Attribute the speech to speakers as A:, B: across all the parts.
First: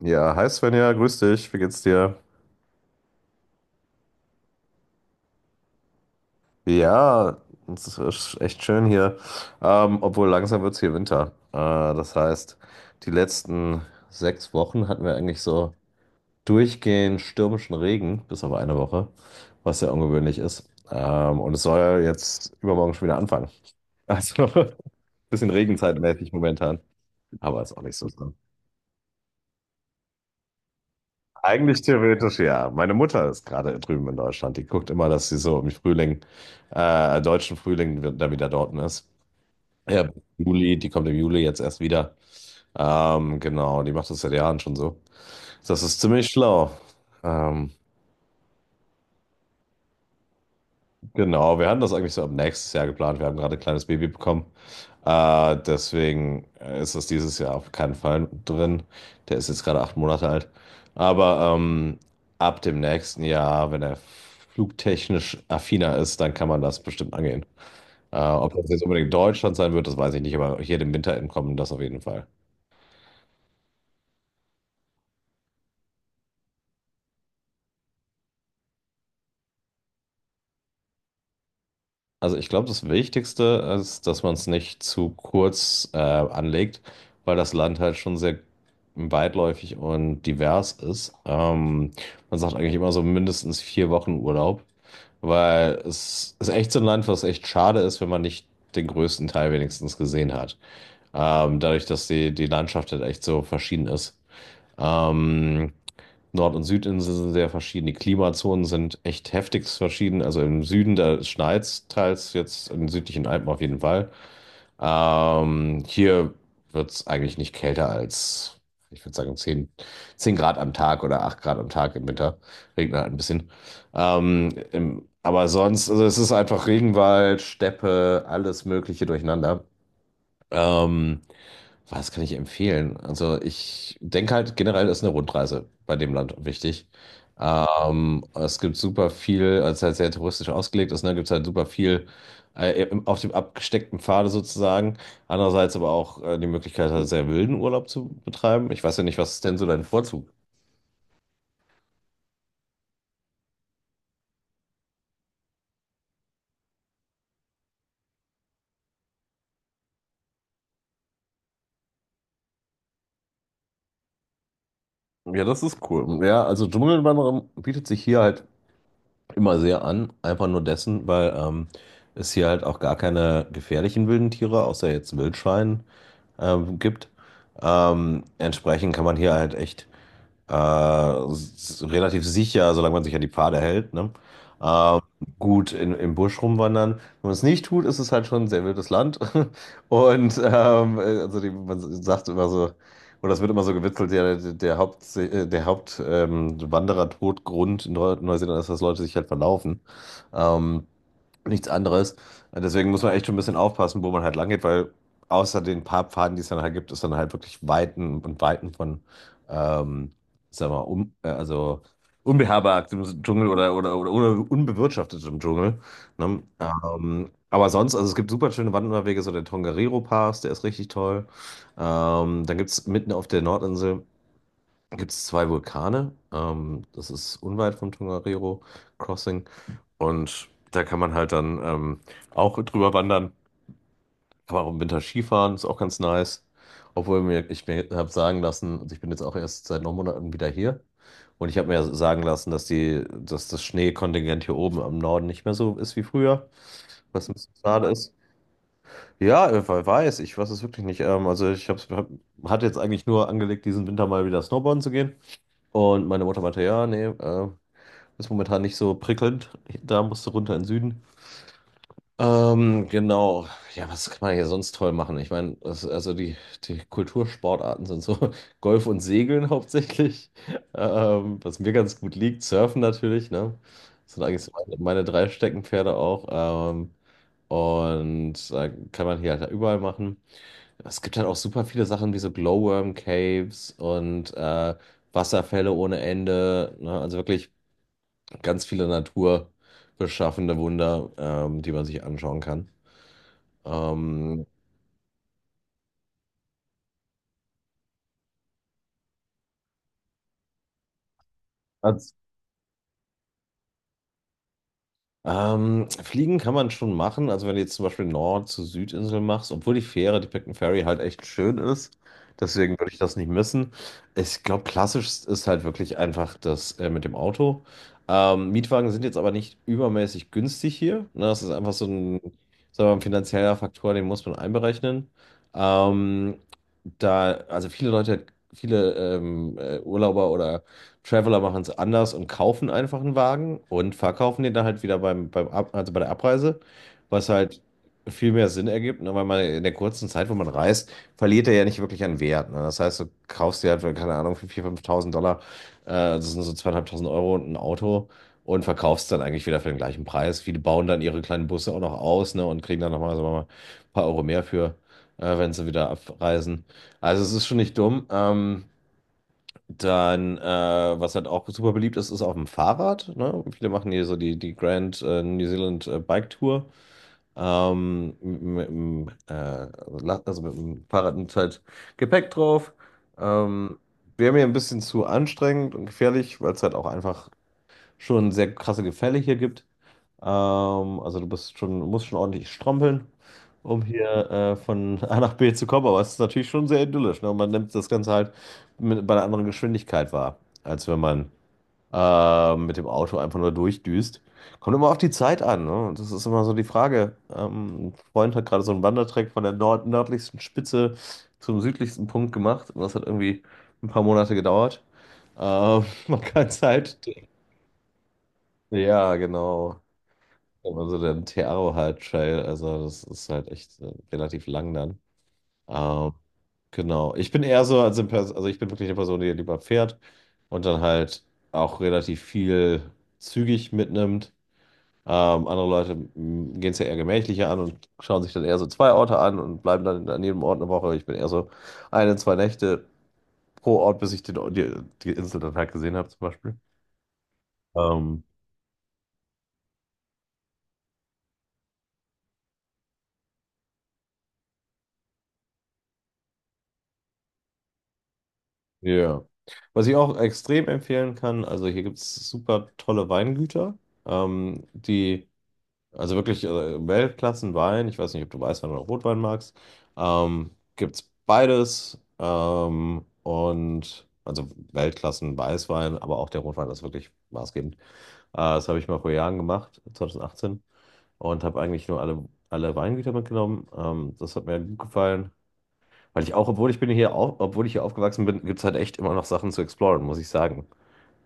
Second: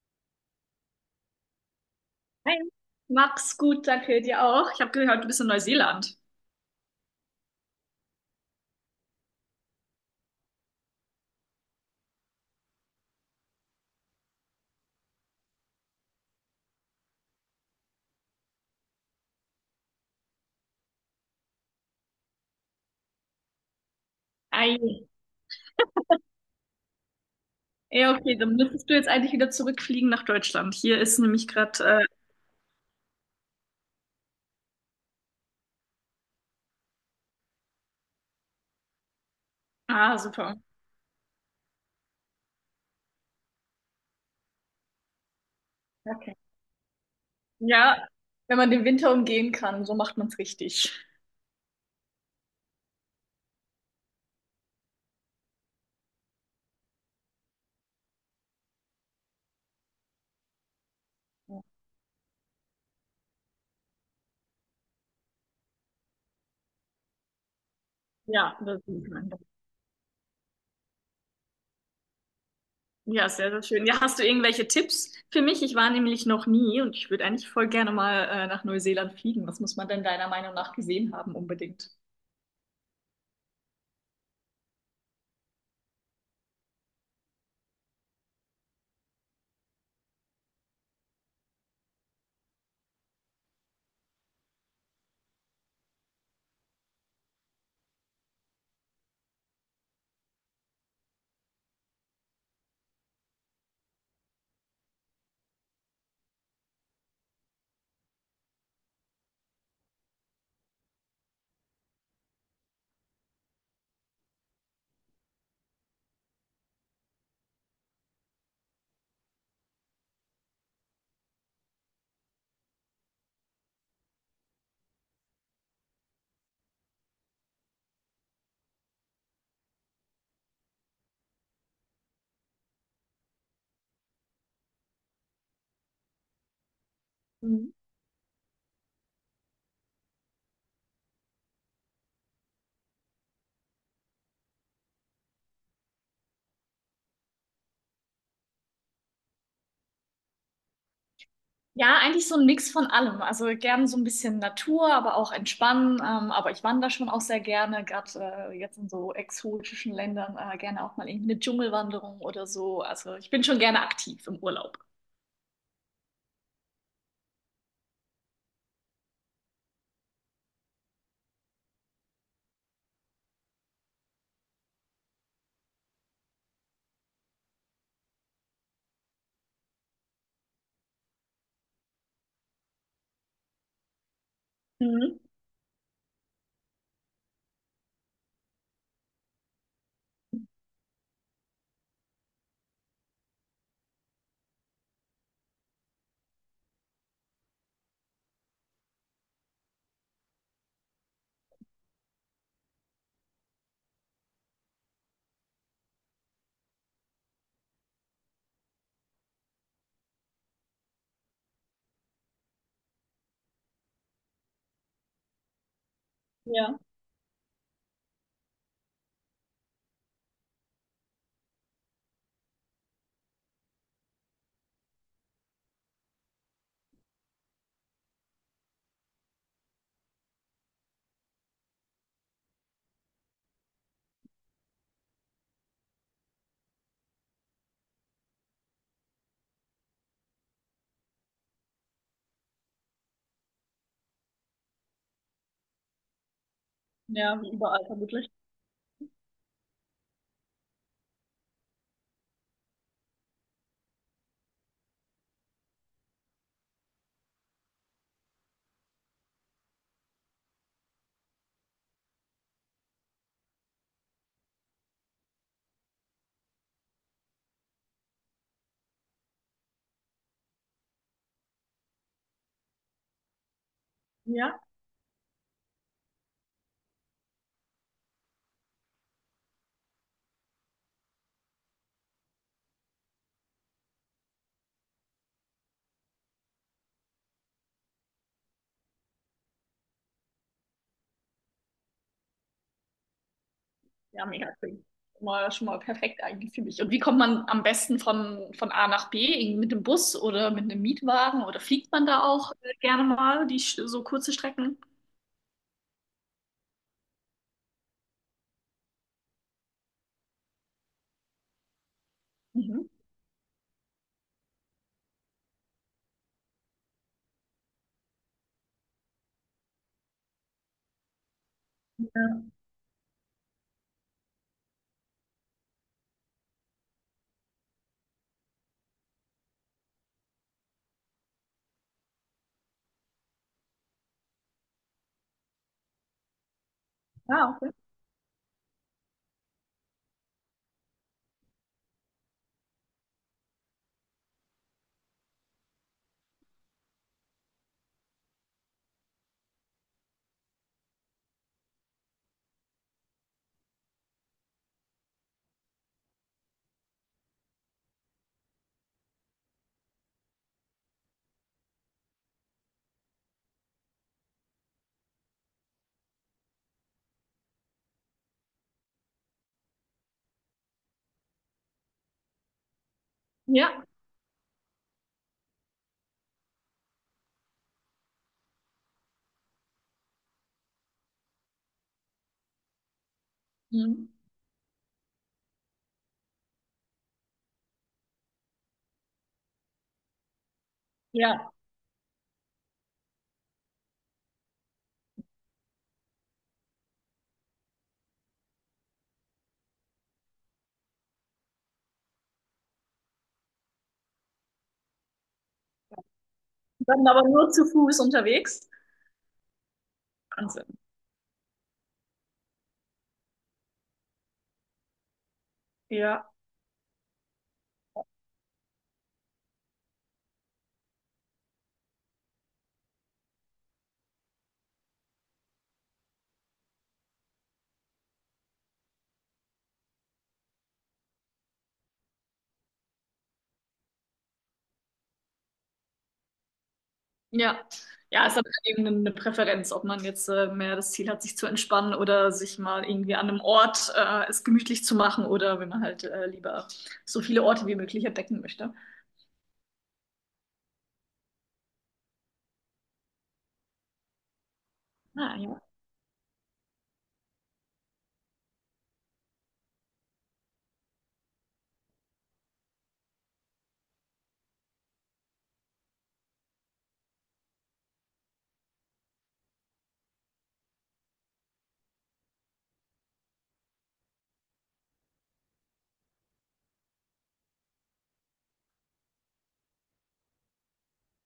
A: Ja, hi Svenja, grüß dich, wie geht's dir?
B: Hi. Mach's gut, danke dir auch. Ich habe gehört, du bist in Neuseeland.
A: Ja, es ist echt schön hier. Obwohl langsam wird's hier Winter. Das heißt, die letzten 6 Wochen hatten wir eigentlich so durchgehend stürmischen Regen, bis auf eine Woche, was sehr ungewöhnlich ist. Und es soll ja jetzt übermorgen schon wieder anfangen. Also,
B: Ei.
A: bisschen regenzeitmäßig momentan, aber ist auch nicht so.
B: Ja, okay, dann müsstest du jetzt eigentlich wieder zurückfliegen nach Deutschland. Hier ist nämlich
A: Eigentlich
B: gerade. Äh,
A: theoretisch ja. Meine Mutter ist gerade drüben in Deutschland. Die guckt immer, dass sie so im Frühling, deutschen Frühling, da wieder dort ist. Ja,
B: ah, super.
A: Juli, die kommt im Juli jetzt erst wieder. Genau, die macht das seit Jahren schon so. Das ist ziemlich
B: Okay.
A: schlau. Ähm,
B: Ja, wenn man den Winter umgehen kann, so macht man's richtig.
A: Genau, wir hatten das eigentlich so ab nächstes Jahr geplant. Wir haben gerade ein kleines Baby bekommen. Deswegen ist das dieses Jahr auf keinen Fall drin. Der ist jetzt gerade 8 Monate alt. Aber ab dem nächsten Jahr, wenn er flugtechnisch affiner ist, dann kann man das bestimmt angehen. Ob
B: Ja,
A: das
B: das
A: jetzt
B: ist
A: unbedingt
B: mein.
A: Deutschland sein wird, das weiß ich nicht, aber hier dem Winter entkommen, das auf jeden Fall.
B: Ja, sehr, sehr schön. Ja, hast du irgendwelche Tipps für mich? Ich war nämlich noch nie und ich würde eigentlich voll gerne mal nach Neuseeland fliegen. Was muss man denn deiner Meinung nach gesehen haben unbedingt?
A: Also ich glaube, das Wichtigste ist, dass man es nicht zu kurz anlegt, weil das Land halt schon sehr weitläufig und divers ist. Man sagt eigentlich immer so mindestens 4 Wochen Urlaub, weil es ist echt so ein Land, was echt schade ist, wenn man nicht den größten Teil wenigstens gesehen hat. Dadurch, dass die Landschaft halt echt so verschieden ist. Ähm, Nord- und Südinsel sind sehr verschieden. Die Klimazonen sind echt heftigst verschieden. Also im Süden, da schneit's teils jetzt in den südlichen Alpen auf jeden Fall. Hier wird's eigentlich nicht kälter als, ich würde sagen, zehn Grad am Tag oder 8 Grad am Tag im Winter. Regnet halt ein bisschen. Aber sonst, also es ist einfach Regenwald, Steppe, alles Mögliche durcheinander. Ähm, was kann ich empfehlen? Also ich denke halt generell ist eine Rundreise bei dem Land wichtig.
B: Mhm.
A: Es gibt super viel, als es halt sehr touristisch ausgelegt ist, ne, gibt es halt super viel auf dem abgesteckten Pfade sozusagen. Andererseits aber auch die Möglichkeit, halt sehr wilden Urlaub zu betreiben. Ich weiß ja nicht, was ist denn so dein Vorzug?
B: Ja, eigentlich so ein Mix von allem. Also gern so ein bisschen Natur, aber auch entspannen. Aber ich wandere schon auch sehr gerne, gerade jetzt in so exotischen Ländern, gerne auch mal irgendwie eine Dschungelwanderung oder so. Also ich bin schon gerne aktiv im Urlaub.
A: Ja, das ist cool. Ja, also Dschungelwanderung bietet sich hier halt immer sehr an, einfach nur dessen, weil es hier halt auch gar keine gefährlichen wilden Tiere, außer jetzt Wildschwein, gibt. Entsprechend kann man hier halt echt relativ sicher, solange man sich an die Pfade hält, ne? Ähm,
B: Mhm.
A: gut im Busch rumwandern. Wenn man es nicht tut, ist es halt schon ein sehr wildes Land. Man sagt immer so, oder es wird immer so gewitzelt, ja, der Haupt- Wanderer-Todgrund in Neuseeland ist, dass Leute sich halt verlaufen. Ähm, nichts anderes. Deswegen muss man echt schon ein bisschen aufpassen, wo man halt lang geht, weil außer den paar Pfaden, die es dann halt gibt, ist dann halt wirklich Weiten und Weiten von, ähm, sagen wir mal, also unbeherbergtem Dschungel oder unbewirtschaftetem Dschungel. Ne?
B: Ja,
A: Aber sonst, also es gibt super schöne Wanderwege, so der Tongariro Pass, der ist richtig toll. Dann gibt es mitten auf der Nordinsel gibt's zwei Vulkane. Das ist unweit vom Tongariro Crossing. Und da kann man halt dann auch drüber wandern. Kann man auch im Winter Skifahren, ist auch ganz nice. Obwohl mir, ich mir habe sagen lassen, also ich bin jetzt auch erst seit 9 Monaten wieder hier. Und ich habe mir sagen lassen, dass das Schneekontingent hier oben am Norden nicht mehr so ist wie früher, was ein
B: ja, wie
A: bisschen
B: überall
A: schade ist.
B: vermutlich.
A: Ja, weiß ich, weiß es wirklich nicht. Also ich hatte jetzt eigentlich nur angelegt, diesen Winter mal wieder Snowboarden zu gehen. Und meine Mutter meinte, ja, nee, ist momentan nicht so prickelnd. Da musst du runter in den Süden. Genau. Ja, was kann man hier sonst toll machen? Ich meine, die Kultursportarten sind so Golf und Segeln hauptsächlich, was mir ganz gut liegt. Surfen natürlich, ne? Das sind eigentlich so
B: Ja.
A: meine drei Steckenpferde auch. Ähm, und da kann man hier halt überall machen. Es gibt halt auch super viele Sachen wie so Glowworm Caves und Wasserfälle ohne Ende. Ne? Also wirklich ganz viele naturbeschaffende Wunder, die man sich anschauen kann.
B: Ja,
A: Ähm,
B: mega cool. Schon mal, schon mal perfekt eigentlich für mich. Und wie kommt man am besten von A nach B? Irgendwie mit dem Bus oder mit einem Mietwagen? Oder fliegt man
A: als,
B: da auch gerne mal die so kurze Strecken?
A: Fliegen kann man schon machen. Also wenn du jetzt zum Beispiel Nord- zu Südinsel machst, obwohl die Fähre, die Picton Ferry halt echt schön ist. Deswegen
B: Mhm.
A: würde ich das nicht missen. Ich glaube, klassisch ist halt wirklich einfach das mit dem Auto. Mietwagen sind jetzt aber nicht übermäßig günstig hier. Ne? Das ist einfach so
B: Ja.
A: ein, sagen wir mal, ein finanzieller Faktor, den muss man einberechnen. Ähm, da, also viele Leute, Viele Urlauber oder Traveler machen es anders und kaufen einfach einen Wagen und verkaufen den dann halt wieder beim, also bei der Abreise, was
B: Ah,
A: halt
B: okay.
A: viel mehr Sinn ergibt, ne? Weil man in der kurzen Zeit, wo man reist, verliert er ja nicht wirklich an Wert. Ne? Das heißt, du kaufst dir halt, für, keine Ahnung, für 4.000, 5.000 Dollar, das sind so 2.500 Euro und ein Auto und verkaufst dann eigentlich wieder für den gleichen Preis. Viele bauen dann ihre kleinen Busse auch noch aus, ne? Und kriegen dann nochmal, sagen wir mal, ein paar Euro mehr für, wenn sie wieder abreisen. Also es ist schon nicht dumm. Dann, äh, was halt auch super beliebt ist, ist auf dem Fahrrad. Ne? Viele machen hier so die Grand New Zealand Bike Tour. Ähm, mit, mit, dem, äh, also mit dem Fahrrad mit halt Gepäck drauf. Ähm,
B: Ja.
A: Wäre mir ein bisschen zu anstrengend und gefährlich, weil es halt auch einfach schon sehr krasse Gefälle hier gibt. Also du bist schon, musst schon ordentlich strampeln um
B: Mhm.
A: hier von A nach B zu kommen. Aber es ist natürlich schon sehr idyllisch. Ne? Und man nimmt das Ganze halt mit, bei einer anderen Geschwindigkeit wahr, als wenn man
B: Ja.
A: mit dem Auto einfach nur durchdüst. Kommt immer auf die Zeit an. Ne? Das ist immer so die Frage. Ein Freund hat gerade so einen Wandertrack von der nord nördlichsten Spitze zum südlichsten Punkt gemacht. Und das hat irgendwie ein paar Monate gedauert. Man kann es halt.
B: Dann aber nur zu Fuß unterwegs.
A: Ja, genau.
B: Wahnsinn.
A: Also der Tearo halt Trail, also das ist halt echt relativ lang dann. Ähm,
B: Ja.
A: genau. Ich bin eher so, also ich bin wirklich eine Person, die lieber fährt und dann halt auch relativ viel zügig mitnimmt. Andere Leute gehen es ja eher gemächlicher an und schauen sich dann eher so zwei Orte an und bleiben dann an jedem Ort eine Woche. Ich bin eher so eine, zwei Nächte pro Ort, bis ich die Insel dann halt gesehen habe, zum Beispiel.
B: Ja.
A: Ähm,
B: Ja, es hat eben eine Präferenz, ob man jetzt mehr das Ziel hat, sich zu entspannen oder sich mal irgendwie an einem Ort es gemütlich zu machen, oder wenn man halt lieber so viele Orte wie möglich entdecken möchte.
A: ja. Was ich auch extrem empfehlen kann, also hier gibt es super tolle Weingüter, die
B: Ah, ja.
A: Also wirklich Weltklassenwein. Ich weiß nicht, ob du Weißwein oder Rotwein magst. Ähm, gibt's beides. Und also Weltklassen Weißwein, aber auch der Rotwein ist wirklich maßgebend. Das habe ich mal vor Jahren gemacht, 2018, und habe eigentlich nur alle Weingüter mitgenommen. Das hat mir gut gefallen. Weil ich auch, obwohl ich hier aufgewachsen bin, gibt's halt echt immer noch Sachen zu exploren, muss ich sagen.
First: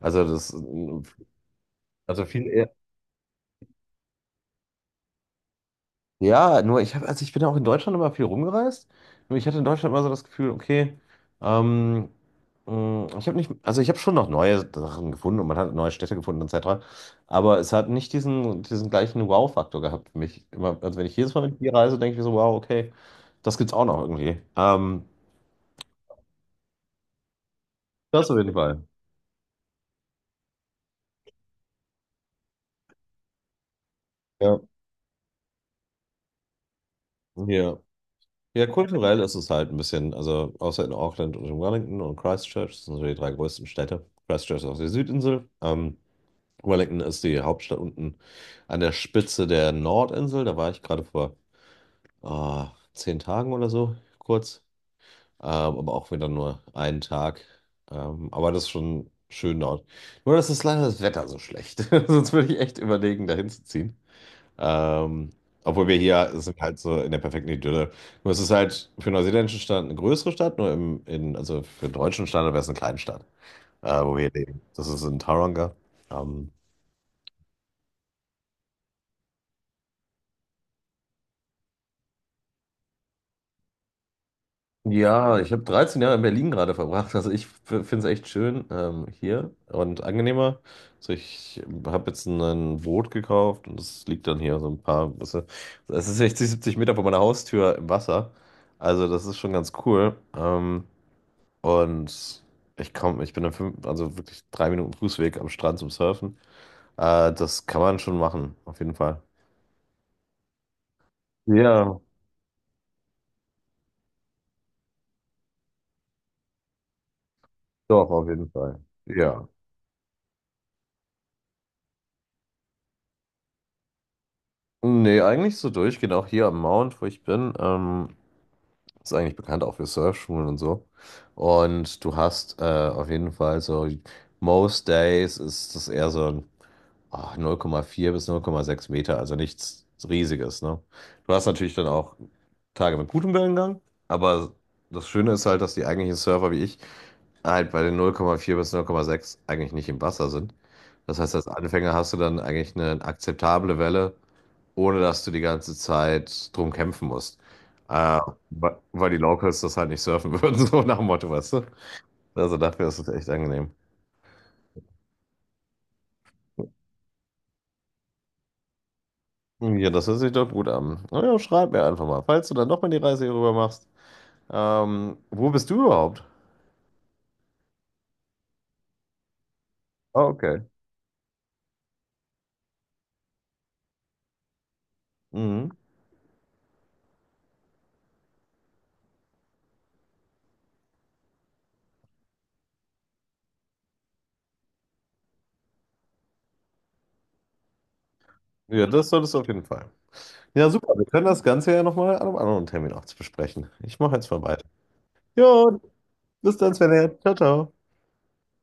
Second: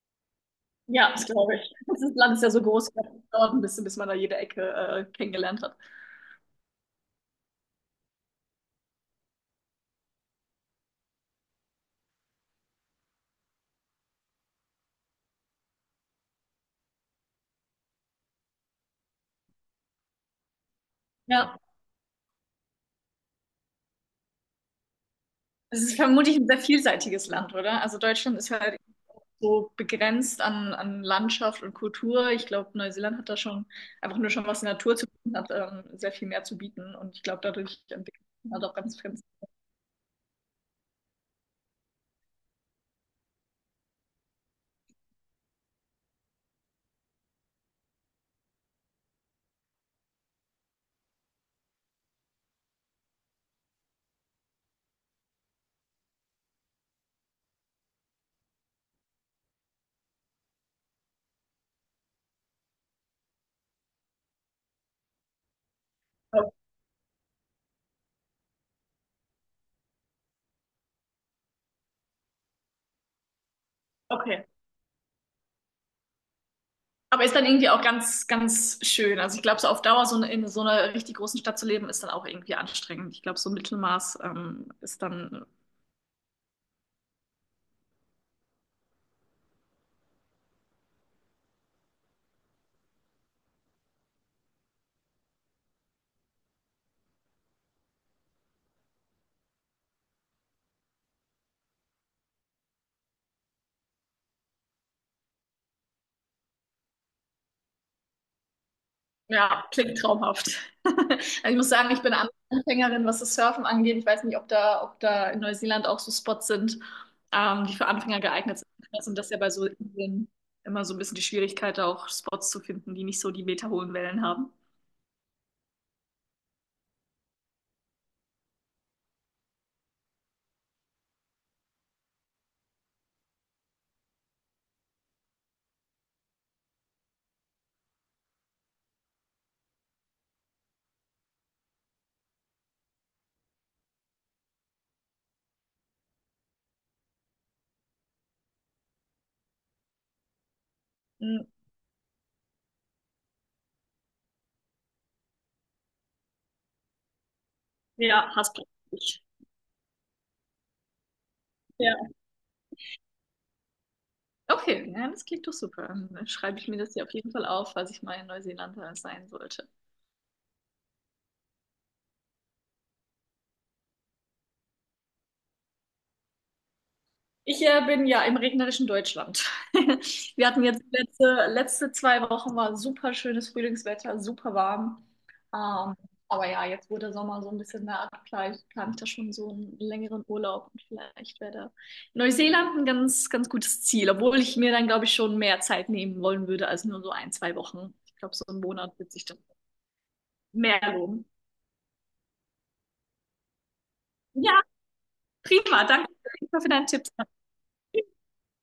A: Also das,
B: Ja, das glaube ich. Das ist-
A: also
B: Land ist ja so
A: viel,
B: groß, das dauert ein bisschen, bis man da jede Ecke kennengelernt hat.
A: Ja, nur ich habe, also ich bin auch in Deutschland immer viel rumgereist. Nur ich hatte in Deutschland immer so das Gefühl, okay, ähm, mh, ich habe nicht, also ich habe schon noch neue Sachen gefunden und man hat neue Städte gefunden etc. Aber es hat nicht diesen gleichen Wow-Faktor gehabt für mich. Immer, also wenn ich jedes Mal
B: Ja,
A: mit dir reise, denke ich mir so, wow, okay, das gibt's auch noch irgendwie. Ähm,
B: es ist vermutlich ein sehr vielseitiges Land, oder? Also
A: das auf
B: Deutschland ist
A: jeden
B: halt
A: Fall.
B: so begrenzt an, an Landschaft und Kultur. Ich glaube, Neuseeland hat da schon einfach nur schon, was
A: Ja.
B: die Natur zu bieten hat, sehr viel mehr zu bieten. Und ich glaube,
A: Ja.
B: dadurch entwickelt man
A: Ja,
B: halt auch ganz,
A: kulturell
B: ganz.
A: ist es halt ein bisschen, also außer in Auckland und in Wellington und Christchurch, das sind so die drei größten Städte. Christchurch ist auf der Südinsel. Wellington ist die Hauptstadt unten an der Spitze der Nordinsel. Da war ich gerade vor ah, 10 Tagen oder so, kurz. Ähm, aber auch wieder nur einen Tag. Aber das ist schon schön dort. Nur, dass ist leider das Wetter so schlecht. Sonst würde ich echt überlegen, dahin zu ziehen. Ähm, obwohl wir hier sind halt so in der perfekten Idylle. Nur es ist halt für einen neuseeländischen Standard eine größere Stadt, nur also für den deutschen Standard wäre es eine Kleinstadt, wo wir
B: Okay.
A: leben. Das ist in Tauranga. Ähm,
B: Aber ist dann irgendwie auch ganz, ganz schön. Also ich glaube, so auf Dauer so eine, in so einer richtig großen Stadt zu leben, ist dann auch irgendwie anstrengend. Ich glaube, so ein Mittelmaß ist
A: Ja,
B: dann.
A: ich habe 13 Jahre in Berlin gerade verbracht. Also ich finde es echt schön hier und angenehmer. Also ich habe jetzt ein Boot gekauft und es liegt dann hier so ein paar, weißt du, es ist 60, 70 Meter vor meiner Haustür im Wasser. Also das ist schon ganz cool. Und Ich bin dann fünf, also wirklich drei Minuten Fußweg am Strand zum Surfen. Das kann man schon machen, auf jeden Fall.
B: Ja, klingt traumhaft. Also ich muss sagen,
A: Ja,
B: ich bin Anfängerin, was das Surfen angeht. Ich weiß nicht, ob da in Neuseeland auch so Spots sind, die für
A: doch,
B: Anfänger
A: auf jeden
B: geeignet
A: Fall.
B: sind. Und das ist ja
A: Ja.
B: bei so Inseln immer so ein bisschen die Schwierigkeit, auch Spots zu finden, die nicht so die meterhohen Wellen haben.
A: Nee, eigentlich so durchgehend, auch hier am Mount, wo ich bin. Ist eigentlich bekannt auch für Surfschulen und so. Und du hast auf jeden Fall so, most days ist das eher so ein, 0,4 bis 0,6 Meter, also nichts Riesiges, ne? Du hast natürlich dann auch Tage mit gutem Wellengang, aber das Schöne ist halt, dass die eigentlichen Surfer wie ich halt bei den 0,4 bis 0,6 eigentlich nicht im Wasser sind. Das heißt, als
B: Mhm.
A: Anfänger hast du dann eigentlich eine akzeptable Welle, ohne dass du die ganze Zeit drum kämpfen musst. Äh,
B: Ja, hast du.
A: Weil die
B: Richtig.
A: Locals das halt nicht surfen würden, so nach dem Motto, weißt du?
B: Ja.
A: Also dafür ist es echt angenehm.
B: Okay, ja, das klingt doch super. Dann schreibe ich mir das hier auf jeden Fall auf, falls ich mal in Neuseeland sein sollte.
A: Ja, das hört sich doch gut an. Na ja, schreib mir einfach mal, falls du dann doch mal die Reise hier rüber machst. Wo bist du überhaupt?
B: Ich bin ja im regnerischen Deutschland.
A: Ah,
B: Wir
A: okay.
B: hatten jetzt letzte 2 Wochen war super schönes Frühlingswetter, super warm.
A: Mhm.
B: Ähm, aber ja, jetzt wo der Sommer so ein bisschen naht, vielleicht plane ich da schon so einen längeren Urlaub, und vielleicht wäre Neuseeland ein ganz, ganz gutes Ziel, obwohl ich mir dann, glaube ich, schon mehr Zeit nehmen wollen würde als nur so ein, zwei Wochen. Ich glaube, so einen
A: Ja,
B: Monat
A: das
B: wird sich
A: solltest
B: dann
A: du auf jeden Fall. Ja,
B: mehr
A: super. Wir können
B: lohnen.
A: das Ganze ja nochmal an einem anderen Termin auch besprechen. Ich mache jetzt mal
B: Ja,
A: weiter. Jo,
B: prima. Danke
A: bis
B: für
A: dann,
B: deinen Tipp.
A: Sven. Ciao, ciao.